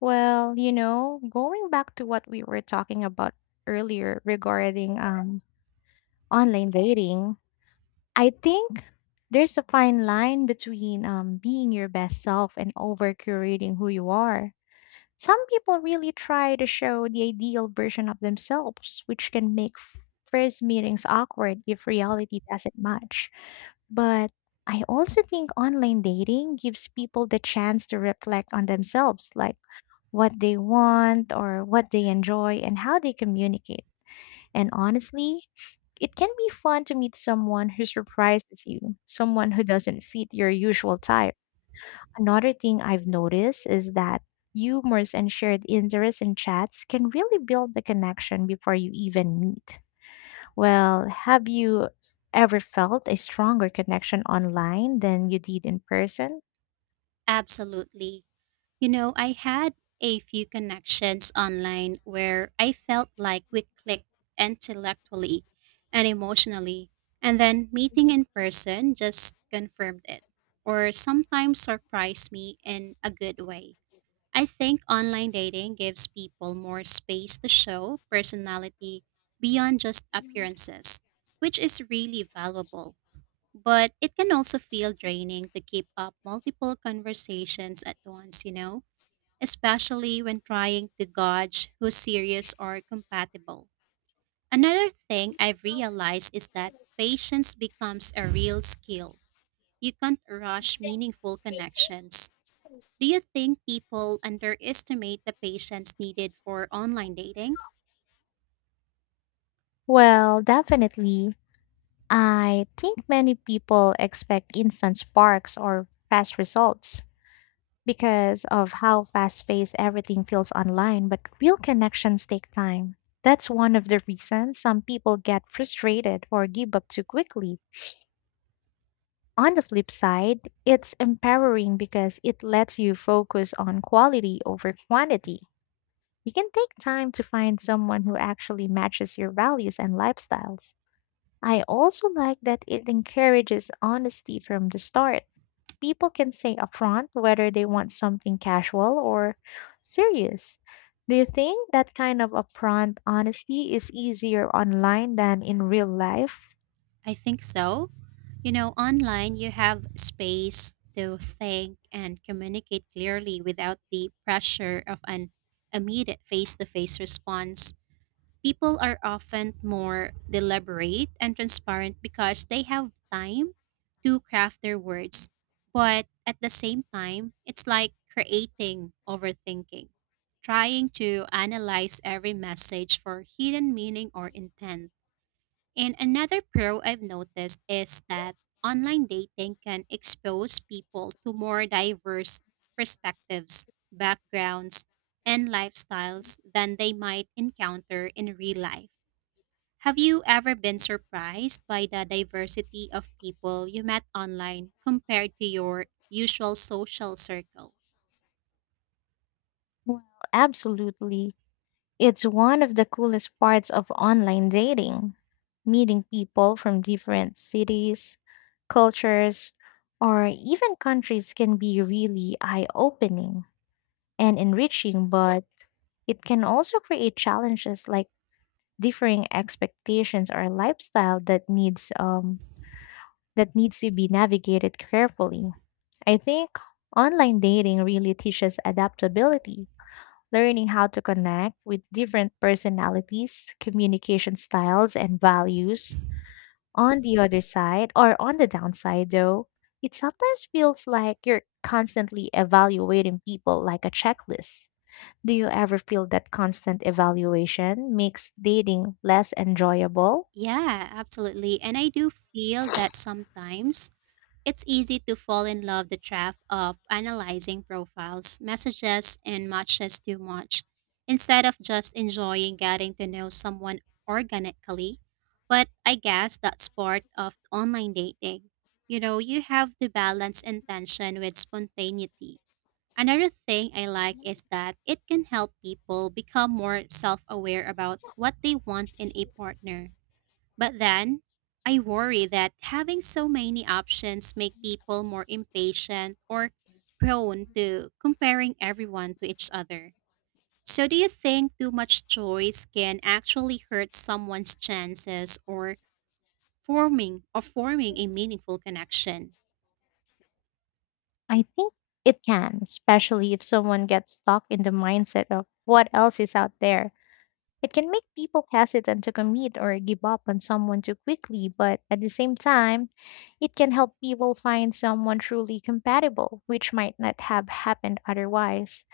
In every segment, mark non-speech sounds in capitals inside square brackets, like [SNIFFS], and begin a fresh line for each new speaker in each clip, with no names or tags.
Well, you know, going back to what we were talking about earlier regarding online dating, I think there's a fine line between being your best self and over curating who you are. Some people really try to show the ideal version of themselves, which can make first meetings awkward if reality doesn't match. But I also think online dating gives people the chance to reflect on themselves, like what they want or what they enjoy and how they communicate. And honestly, it can be fun to meet someone who surprises you, someone who doesn't fit your usual type. Another thing I've noticed is that humors and shared interests in chats can really build the connection before you even meet. Well, have you ever felt a stronger connection online than you did in person?
Absolutely. I had a few connections online where I felt like we clicked intellectually and emotionally, and then meeting in person just confirmed it, or sometimes surprised me in a good way. I think online dating gives people more space to show personality beyond just appearances, which is really valuable. But it can also feel draining to keep up multiple conversations at once, especially when trying to gauge who's serious or compatible. Another thing I've realized is that patience becomes a real skill. You can't rush meaningful connections. Do you think people underestimate the patience needed for online dating?
Well, definitely. I think many people expect instant sparks or fast results because of how fast paced everything feels online, but real connections take time. That's one of the reasons some people get frustrated or give up too quickly. On the flip side, it's empowering because it lets you focus on quality over quantity. You can take time to find someone who actually matches your values and lifestyles. I also like that it encourages honesty from the start. People can say upfront whether they want something casual or serious. Do you think that kind of upfront honesty is easier online than in real life?
I think so. Online you have space to think and communicate clearly without the pressure of an immediate face to face response. People are often more deliberate and transparent because they have time to craft their words. But at the same time, it's like creating overthinking, trying to analyze every message for hidden meaning or intent, and another pro I've noticed is that online dating can expose people to more diverse perspectives, backgrounds, and lifestyles than they might encounter in real life. Have you ever been surprised by the diversity of people you met online compared to your usual social circle?
Well, absolutely. It's one of the coolest parts of online dating. Meeting people from different cities, cultures, or even countries can be really eye opening and enriching, but it can also create challenges like differing expectations or lifestyle that needs to be navigated carefully. I think online dating really teaches adaptability, learning how to connect with different personalities, communication styles and values. On the other side or on the downside though, it sometimes feels like you're constantly evaluating people like a checklist. Do you ever feel that constant evaluation makes dating less enjoyable?
Yeah, absolutely. And I do feel that sometimes it's easy to fall in love the trap of analyzing profiles, messages, and matches too much, instead of just enjoying getting to know someone organically. But I guess that's part of online dating. You have to balance intention with spontaneity. Another thing I like is that it can help people become more self aware about what they want in a partner, but then, I worry that having so many options make people more impatient or prone to comparing everyone to each other. So do you think too much choice can actually hurt someone's chances or forming a meaningful connection?
I think it can, especially if someone gets stuck in the mindset of what else is out there. It can make people hesitant to commit or give up on someone too quickly, but at the same time, it can help people find someone truly compatible, which might not have happened otherwise.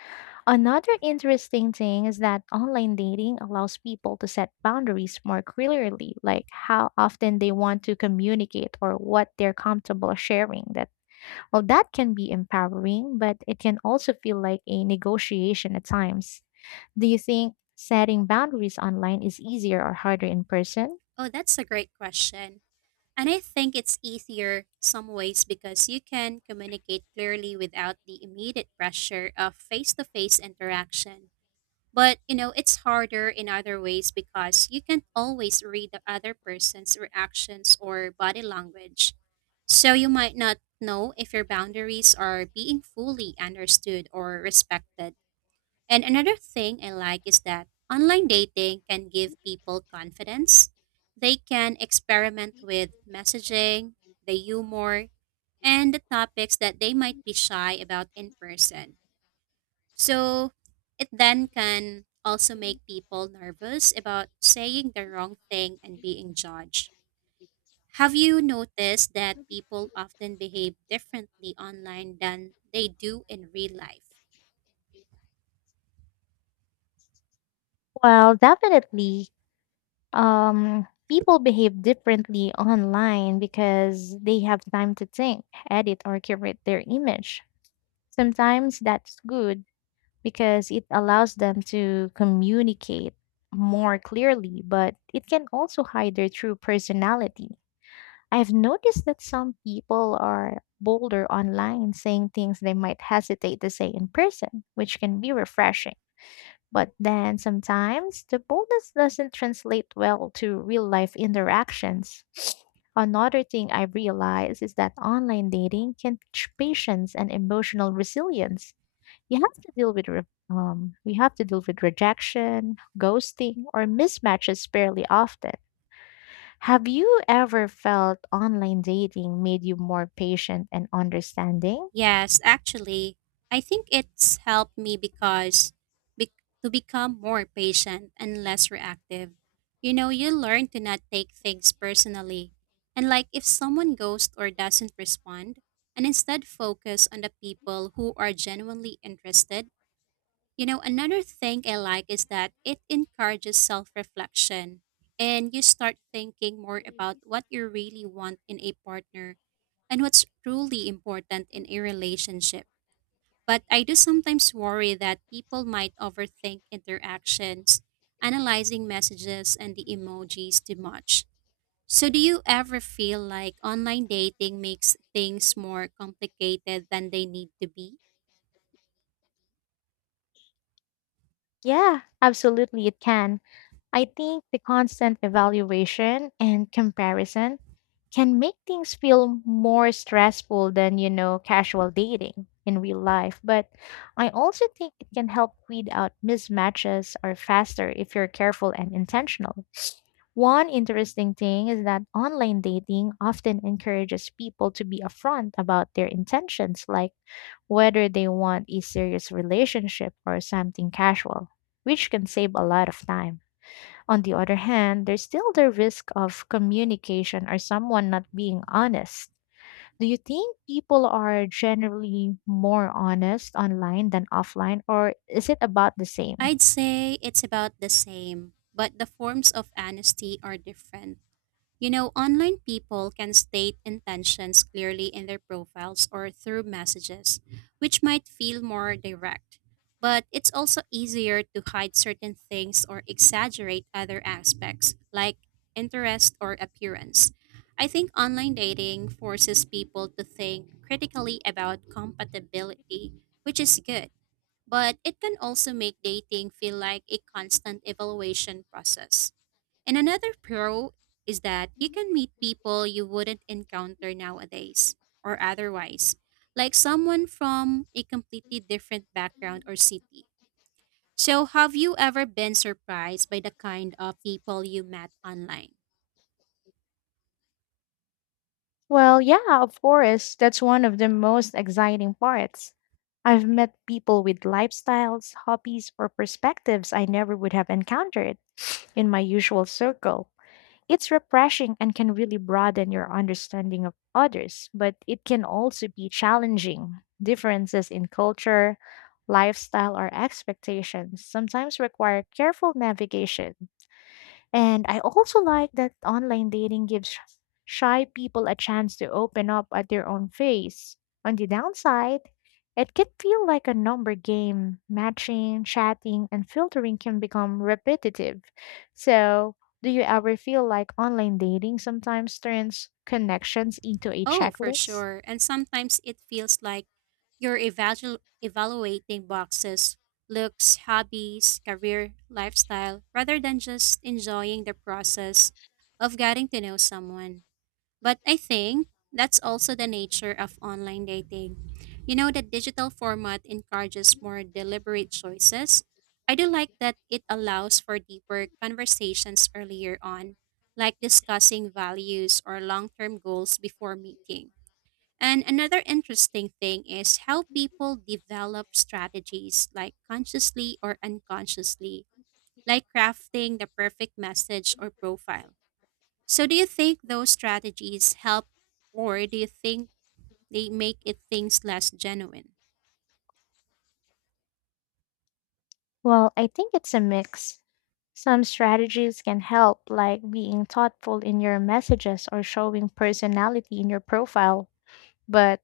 Another interesting thing is that online dating allows people to set boundaries more clearly, like how often they want to communicate or what they're comfortable sharing. That can be empowering, but it can also feel like a negotiation at times. Do you think setting boundaries online is easier or harder in person?
Oh, that's a great question. And I think it's easier some ways because you can communicate clearly without the immediate pressure of face-to-face interaction. But, it's harder in other ways because you can't always read the other person's reactions or body language. So you might not know if your boundaries are being fully understood or respected. And another thing I like is that online dating can give people confidence. They can experiment with messaging, the humor, and the topics that they might be shy about in person. So it then can also make people nervous about saying the wrong thing and being judged. Have you noticed that people often behave differently online than they do in real life?
Well, definitely. People behave differently online because they have time to think, edit, or curate their image. Sometimes that's good because it allows them to communicate more clearly, but it can also hide their true personality. I've noticed that some people are bolder online, saying things they might hesitate to say in person, which can be refreshing. But then sometimes the boldness doesn't translate well to real life interactions. Another thing I've realized is that online dating can teach patience and emotional resilience. You have to deal with we have to deal with rejection, ghosting, or mismatches fairly often. Have you ever felt online dating made you more patient and understanding?
Yes, actually, I think it's helped me be- to become more patient and less reactive. You learn to not take things personally. And like if someone ghosts or doesn't respond, and instead focus on the people who are genuinely interested. Another thing I like is that it encourages self reflection and you start thinking more about what you really want in a partner and what's truly important in a relationship. But I do sometimes worry that people might overthink interactions, analyzing messages and the emojis too much. So, do you ever feel like online dating makes things more complicated than they need to be?
Yeah, absolutely, it can. I think the constant evaluation and comparison can make things feel more stressful than, you know, casual dating in real life. But I also think it can help weed out mismatches or faster if you're careful and intentional. One interesting thing is that online dating often encourages people to be upfront about their intentions, like whether they want a serious relationship or something casual, which can save a lot of time. On the other hand, there's still the risk of communication or someone not being honest. Do you think people are generally more honest online than offline, or is it about the same?
I'd say it's about the same, but the forms of honesty are different. Online people can state intentions clearly in their profiles or through messages, which might feel more direct. But it's also easier to hide certain things or exaggerate other aspects, like interest or appearance. I think online dating forces people to think critically about compatibility, which is good, but it can also make dating feel like a constant evaluation process. And another pro is that you can meet people you wouldn't encounter nowadays or otherwise, like someone from a completely different background or city. So, have you ever been surprised by the kind of people you met online?
Well, yeah, of course. That's one of the most exciting parts. I've met people with lifestyles, hobbies, or perspectives I never would have encountered in my usual circle. It's refreshing and can really broaden your understanding of others, but it can also be challenging. Differences in culture, lifestyle, or expectations sometimes require careful navigation. And I also like that online dating gives shy people a chance to open up at their own pace. On the downside, it can feel like a number game. Matching, chatting, and filtering can become repetitive. So, do you ever feel like online dating sometimes turns connections into a
Oh, for
checklist?
sure. And sometimes it feels like you're evaluating boxes, looks, hobbies, career, lifestyle, rather than just enjoying the process of getting to know someone. But I think that's also the nature of online dating. The digital format encourages more deliberate choices. I do like that it allows for deeper conversations earlier on, like discussing values or long term goals before meeting. And another interesting thing is how people develop strategies, like consciously or unconsciously, like crafting the perfect message or profile. So do you think those strategies help or do you think they make it things less genuine?
Well, I think it's a mix. Some strategies can help, like being thoughtful in your messages or showing personality in your profile, but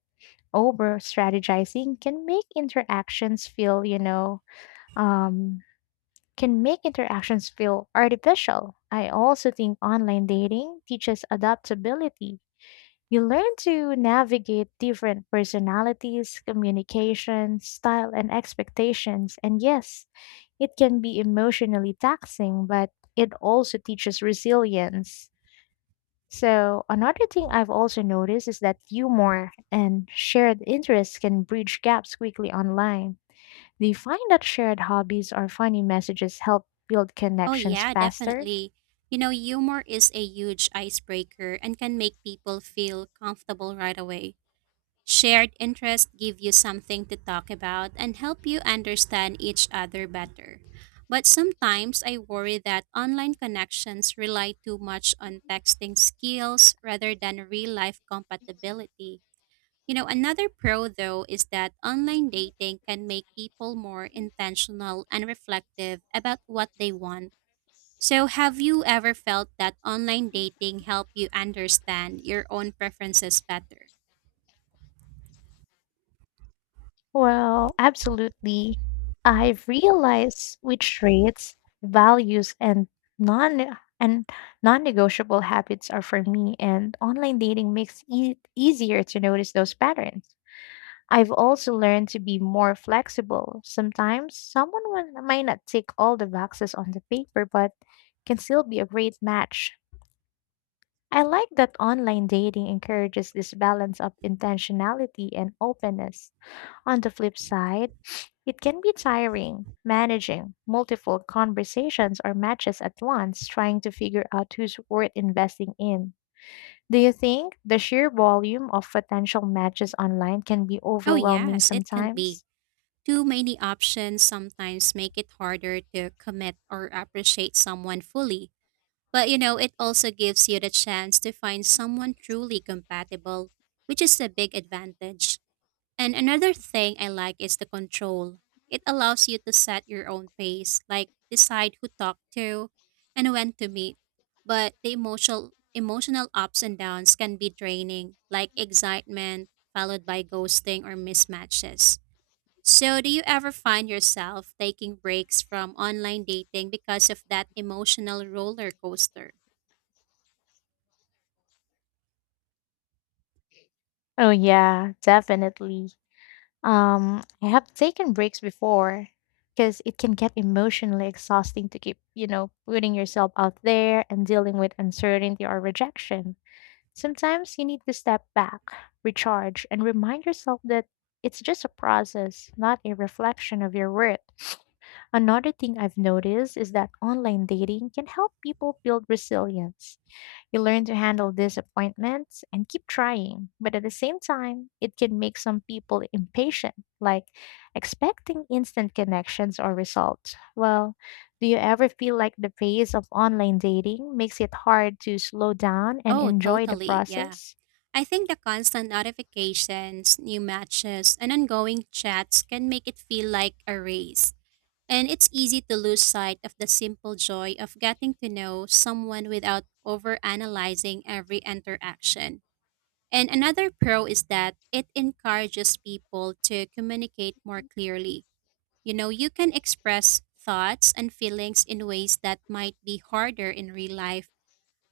over strategizing can make interactions feel you know um, can make interactions feel artificial. I also think online dating teaches adaptability. You learn to navigate different personalities, communication style and expectations, and yes, it can be emotionally taxing, but it also teaches resilience. So, another thing I've also noticed is that humor and shared interests can bridge gaps quickly online. Do you find that shared hobbies or funny messages help build
Oh
connections
yeah,
faster?
definitely. Humor is a huge icebreaker and can make people feel comfortable right away. Shared interests give you something to talk about and help you understand each other better. But sometimes I worry that online connections rely too much on texting skills rather than real life compatibility. Another pro though is that online dating can make people more intentional and reflective about what they want. So, have you ever felt that online dating help you understand your own preferences better?
Well, absolutely. I've realized which traits, values, and non and non-negotiable habits are for me, and online dating makes it easier to notice those patterns. I've also learned to be more flexible. Sometimes someone might not tick all the boxes on the paper, but can still be a great match. I like that online dating encourages this balance of intentionality and openness. On the flip side, it can be tiring managing multiple conversations or matches at once, trying to figure out who's worth investing in. Do you think the sheer volume of potential matches online can be
Oh,
overwhelming
yes, it can be.
sometimes?
Too many options sometimes make it harder to commit or appreciate someone fully. But it also gives you the chance to find someone truly compatible, which is a big advantage. And another thing I like is the control. It allows you to set your own pace, like decide who to talk to and when to meet. But the emotional ups and downs can be draining, like excitement followed by ghosting or mismatches. So, do you ever find yourself taking breaks from online dating because of that emotional roller coaster?
Oh yeah, definitely. I have taken breaks before because it can get emotionally exhausting to keep, you know, putting yourself out there and dealing with uncertainty or rejection. Sometimes you need to step back, recharge, and remind yourself that it's just a process, not a reflection of your worth. [SNIFFS] Another thing I've noticed is that online dating can help people build resilience. You learn to handle disappointments and keep trying, but at the same time, it can make some people impatient, like expecting instant connections or results. Well, do you ever feel like the pace of online dating makes it hard to slow down and
Oh,
enjoy the
totally. Yeah.
process?
I think the constant notifications, new matches, and ongoing chats can make it feel like a race. And it's easy to lose sight of the simple joy of getting to know someone without overanalyzing every interaction. And another pro is that it encourages people to communicate more clearly. You can express thoughts and feelings in ways that might be harder in real life,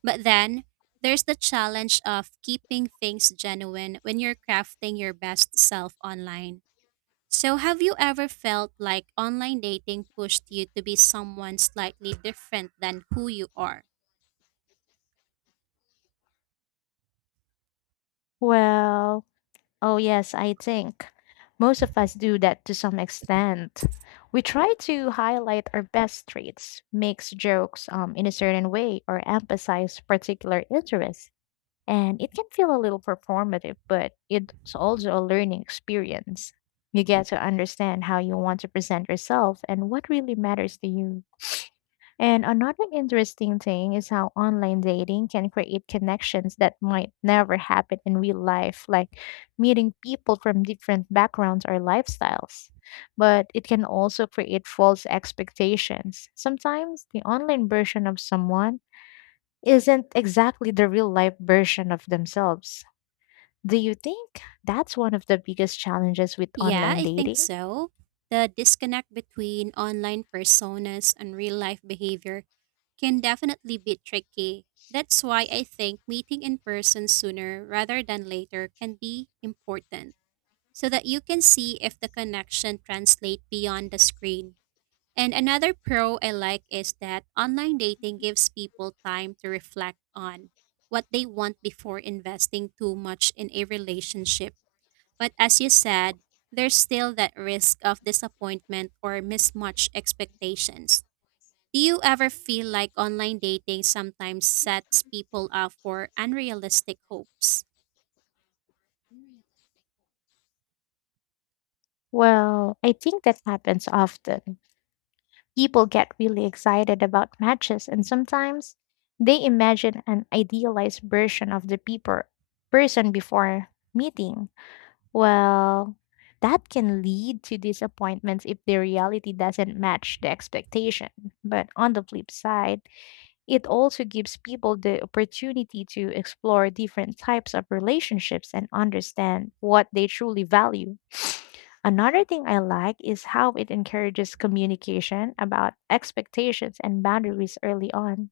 but then there's the challenge of keeping things genuine when you're crafting your best self online. So, have you ever felt like online dating pushed you to be someone slightly different than who you are?
Well, oh yes, I think most of us do that to some extent. We try to highlight our best traits, makes jokes, in a certain way, or emphasize particular interests, and it can feel a little performative, but it's also a learning experience. You get to understand how you want to present yourself and what really matters to you. And another interesting thing is how online dating can create connections that might never happen in real life, like meeting people from different backgrounds or lifestyles. But it can also create false expectations. Sometimes the online version of someone isn't exactly the real life version of themselves. Do you think that's one of the biggest challenges with
Yeah,
online
I think
dating?
so. The disconnect between online personas and real life behavior can definitely be tricky. That's why I think meeting in person sooner rather than later can be important, so that you can see if the connection translate beyond the screen. And another pro I like is that online dating gives people time to reflect on what they want before investing too much in a relationship. But as you said, there's still that risk of disappointment or mismatched expectations. Do you ever feel like online dating sometimes sets people up for unrealistic hopes?
Well, I think that happens often. People get really excited about matches, and sometimes they imagine an idealized version of the person before meeting. Well, that can lead to disappointments if the reality doesn't match the expectation. But on the flip side, it also gives people the opportunity to explore different types of relationships and understand what they truly value. Another thing I like is how it encourages communication about expectations and boundaries early on.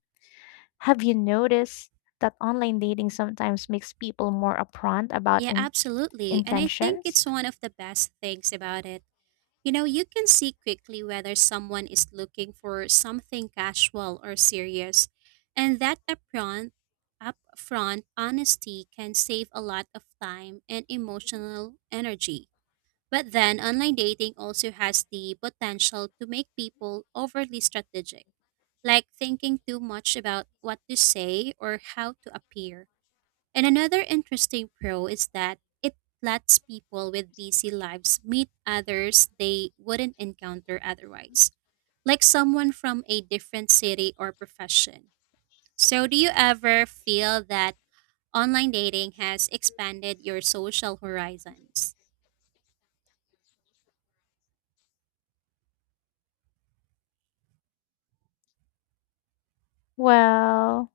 Have you noticed that online dating sometimes makes people more upfront about
Yeah, absolutely. And I think
intentions?
it's one of the best things about it. You can see quickly whether someone is looking for something casual or serious, and that upfront honesty can save a lot of time and emotional energy. But then, online dating also has the potential to make people overly strategic, like thinking too much about what to say or how to appear. And another interesting pro is that it lets people with busy lives meet others they wouldn't encounter otherwise, like someone from a different city or profession. So, do you ever feel that online dating has expanded your social horizons?
Well,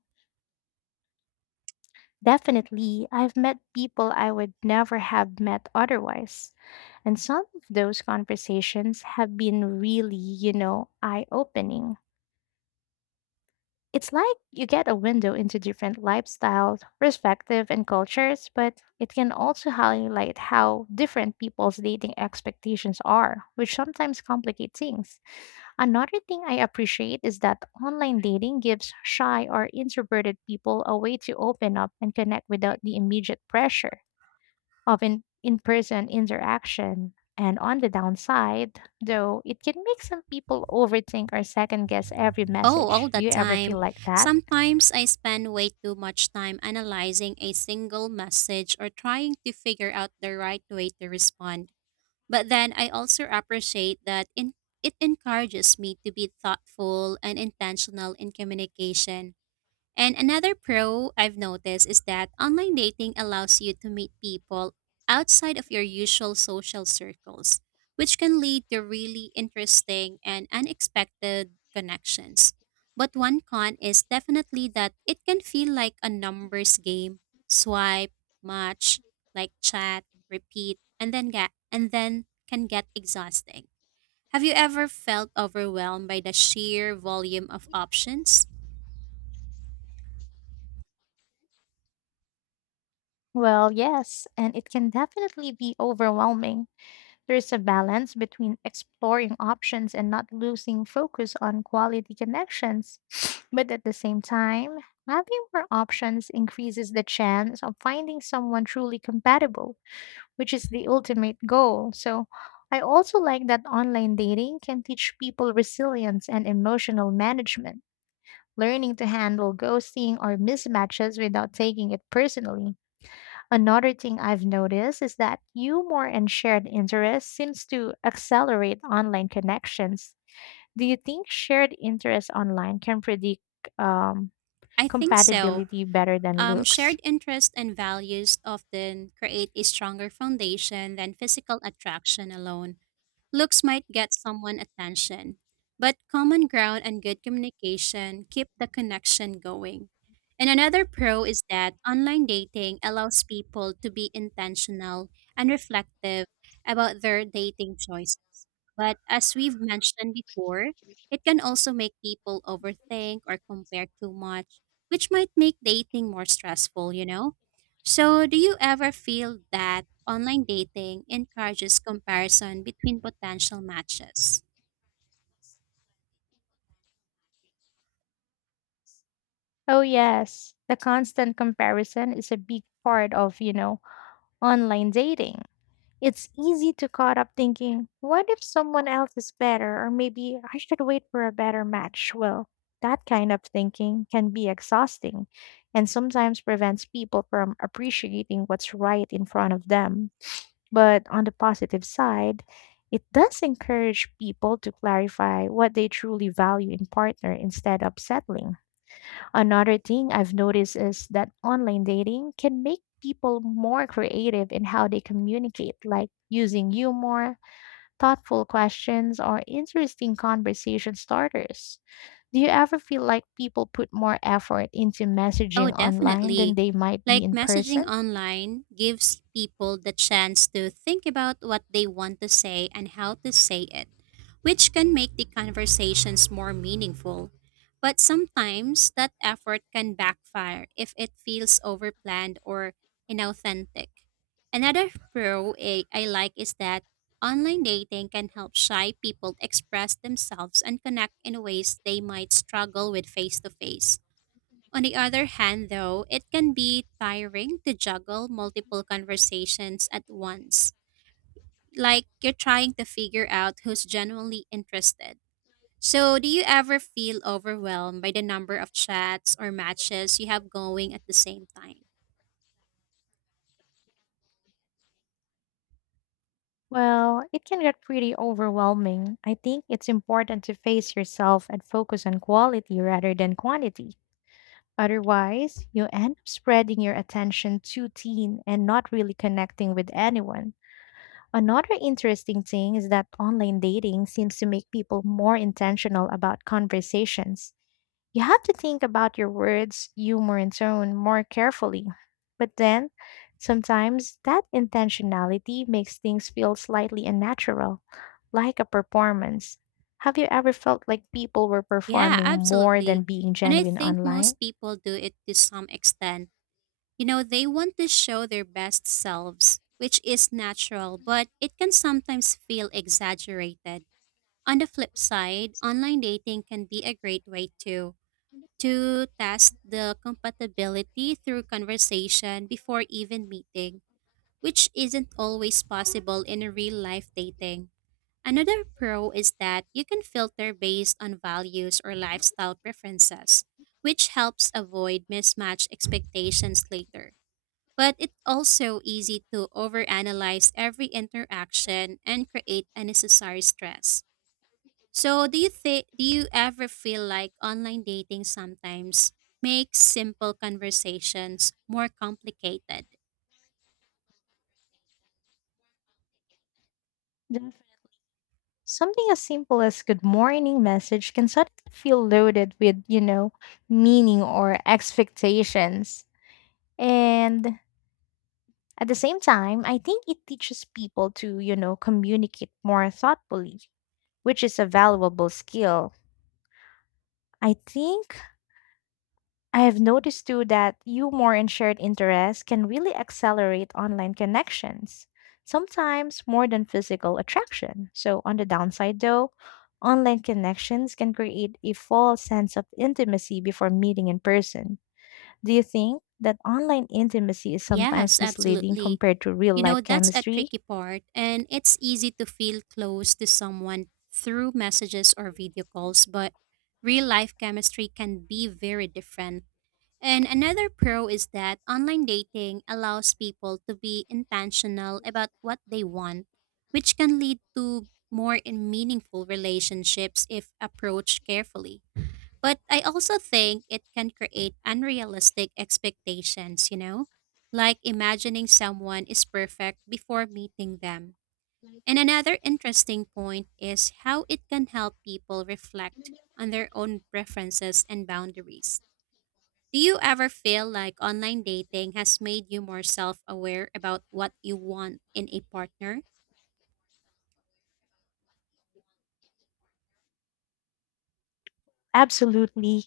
definitely. I've met people I would never have met otherwise. And some of those conversations have been really, you know, eye opening. It's like you get a window into different lifestyles, perspectives, and cultures, but it can also highlight how different people's dating expectations are, which sometimes complicate things. Another thing I appreciate is that online dating gives shy or introverted people a way to open up and connect without the immediate pressure of in person interaction. And on the downside, though, it can make some people overthink or second guess every
Oh, all
message.
the
Do you ever feel
time.
like that?
Sometimes I spend way too much time analyzing a single message or trying to figure out the right way to respond. But then I also appreciate that it encourages me to be thoughtful and intentional in communication, and another pro I've noticed is that online dating allows you to meet people outside of your usual social circles, which can lead to really interesting and unexpected connections. But one con is definitely that it can feel like a numbers game, swipe, match, like chat, repeat, and then can get exhausting. Have you ever felt overwhelmed by the sheer volume of options?
Well, yes, and it can definitely be overwhelming. There's a balance between exploring options and not losing focus on quality connections. [SNIFFS] But at the same time, having more options increases the chance of finding someone truly compatible, which is the ultimate goal. So I also like that online dating can teach people resilience and emotional management, learning to handle ghosting or mismatches without taking it personally. Another thing I've noticed is that humor and shared interests seems to accelerate online connections. Do you think shared interests online can predict um,
I think so.
compatibility better than looks?
Shared interests and values often create a stronger foundation than physical attraction alone. Looks might get someone attention, but common ground and good communication keep the connection going. And another pro is that online dating allows people to be intentional and reflective about their dating choices. But as we've mentioned before, it can also make people overthink or compare too much, which might make dating more stressful, So, do you ever feel that? Online dating encourages comparison between potential matches.
Oh yes, the constant comparison is a big part of, you know, online dating. It's easy to caught up thinking, what if someone else is better or maybe I should wait for a better match? Well, that kind of thinking can be exhausting and sometimes prevents people from appreciating what's right in front of them. But on the positive side, it does encourage people to clarify what they truly value in partner instead of settling. Another thing I've noticed is that online dating can make people more creative in how they communicate, like using humor, thoughtful questions, or interesting conversation starters. Do you ever feel like people put more effort into
Oh,
messaging online than
definitely.
they might be
Like
in
messaging
person?
online gives people the chance to think about what they want to say and how to say it, which can make the conversations more meaningful. But sometimes that effort can backfire if it feels overplanned or inauthentic. Another pro I like is that online dating can help shy people express themselves and connect in ways they might struggle with face to face. On the other hand, though, it can be tiring to juggle multiple conversations at once, like you're trying to figure out who's genuinely interested. So, do you ever feel overwhelmed by the number of chats or matches you have going at the same time?
Well, it can get pretty overwhelming. I think it's important to face yourself and focus on quality rather than quantity. Otherwise, you end up spreading your attention too thin and not really connecting with anyone. Another interesting thing is that online dating seems to make people more intentional about conversations. You have to think about your words, humor, and tone more carefully. But then, sometimes that intentionality makes things feel slightly unnatural, like a performance. Have you ever felt like people were
Yeah,
performing more than
absolutely.
being
And I
genuine
think
online?
most people do it to some extent. They want to show their best selves, which is natural, but it can sometimes feel exaggerated. On the flip side, online dating can be a great way to test the compatibility through conversation before even meeting, which isn't always possible in real life dating. Another pro is that you can filter based on values or lifestyle preferences, which helps avoid mismatched expectations later. But it's also easy to overanalyze every interaction and create unnecessary stress. So, do you ever feel like online dating sometimes makes simple conversations more complicated?
Something as simple as good morning message can suddenly feel loaded with, meaning or expectations. And at the same time, I think it teaches people to, communicate more thoughtfully, which is a valuable skill. I think I have noticed too that humor and shared interests can really accelerate online connections, sometimes more than physical attraction. So, on the downside though, online connections can create a false sense of intimacy before meeting in person. Do you think that online intimacy is
Yes,
sometimes misleading
absolutely.
compared to real life
That's a
chemistry?
tricky part, and it's easy to feel close to someone through messages or video calls, but real life chemistry can be very different. And another pro is that online dating allows people to be intentional about what they want, which can lead to more and meaningful relationships if approached carefully. But I also think it can create unrealistic expectations, like imagining someone is perfect before meeting them. And another interesting point is how it can help people reflect on their own preferences and boundaries. Do you ever feel like online dating has made you more self aware about what you want in a partner?
Absolutely.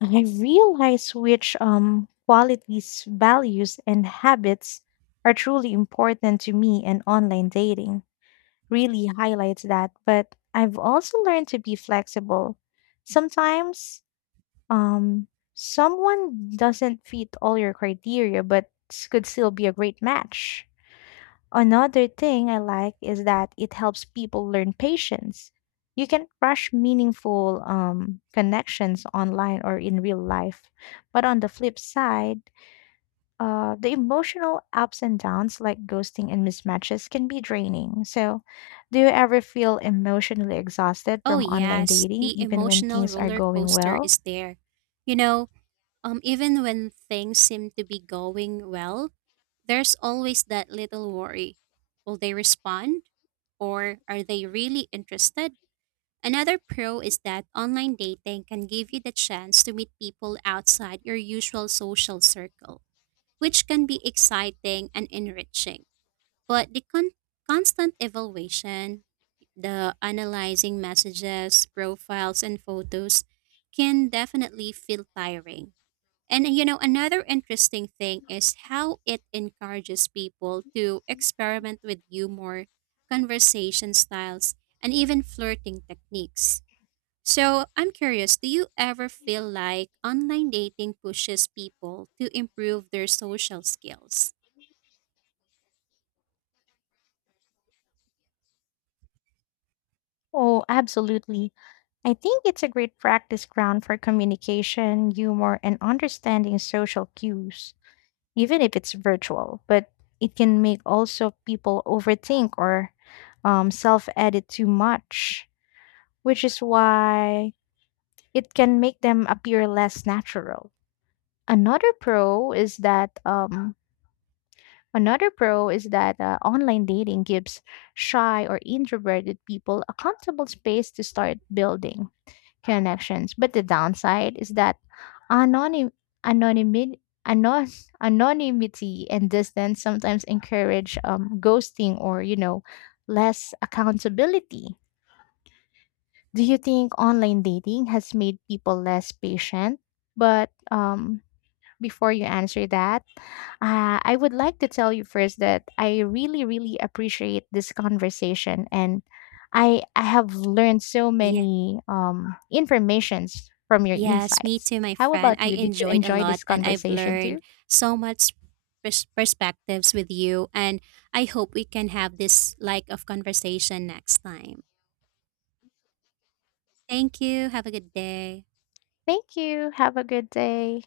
I realize which qualities, values, and habits are truly important to me, and online dating really highlights that. But I've also learned to be flexible. Sometimes um, someone doesn't fit all your criteria, but could still be a great match. Another thing I like is that it helps people learn patience. You can rush meaningful connections online or in real life. But on the flip side, the emotional ups and downs like ghosting and mismatches can be draining. So, do you ever feel emotionally exhausted
Oh,
from online
yes,
dating,
the
even when
emotional
things are
roller
going
coaster
well?
is there. You know, even when things seem to be going well, there's always that little worry. Will they respond? Or are they really interested? Another pro is that online dating can give you the chance to meet people outside your usual social circle, which can be exciting and enriching. But the constant evaluation, the analyzing messages, profiles, and photos can definitely feel tiring. And another interesting thing is how it encourages people to experiment with humor, conversation styles, and even flirting techniques. So I'm curious, do you ever feel like online dating pushes people to improve their social skills?
Oh, absolutely. I think it's a great practice ground for communication, humor, and understanding social cues, even if it's virtual, but it can make also people overthink or self edit too much, which is why it can make them appear less natural. Another pro is that online dating gives shy or introverted people a comfortable space to start building connections. But the downside is that anonym, anonymity, anon, anonymity and distance sometimes encourage ghosting or, you know, less accountability. Do you think online dating has made people less patient? But Before you answer that, I would like to tell you first that I really, really appreciate this conversation, and I have learned so
Yeah.
many informations from your
Yes, me
insights.
too, my
How
friend.
about
I
you? Did you
enjoyed a
enjoy
lot
this
and I've
conversation
learned
too?
so much perspectives with you. And I hope we can have this like of conversation next time. Thank you. Have a good day.
Thank you. Have a good day.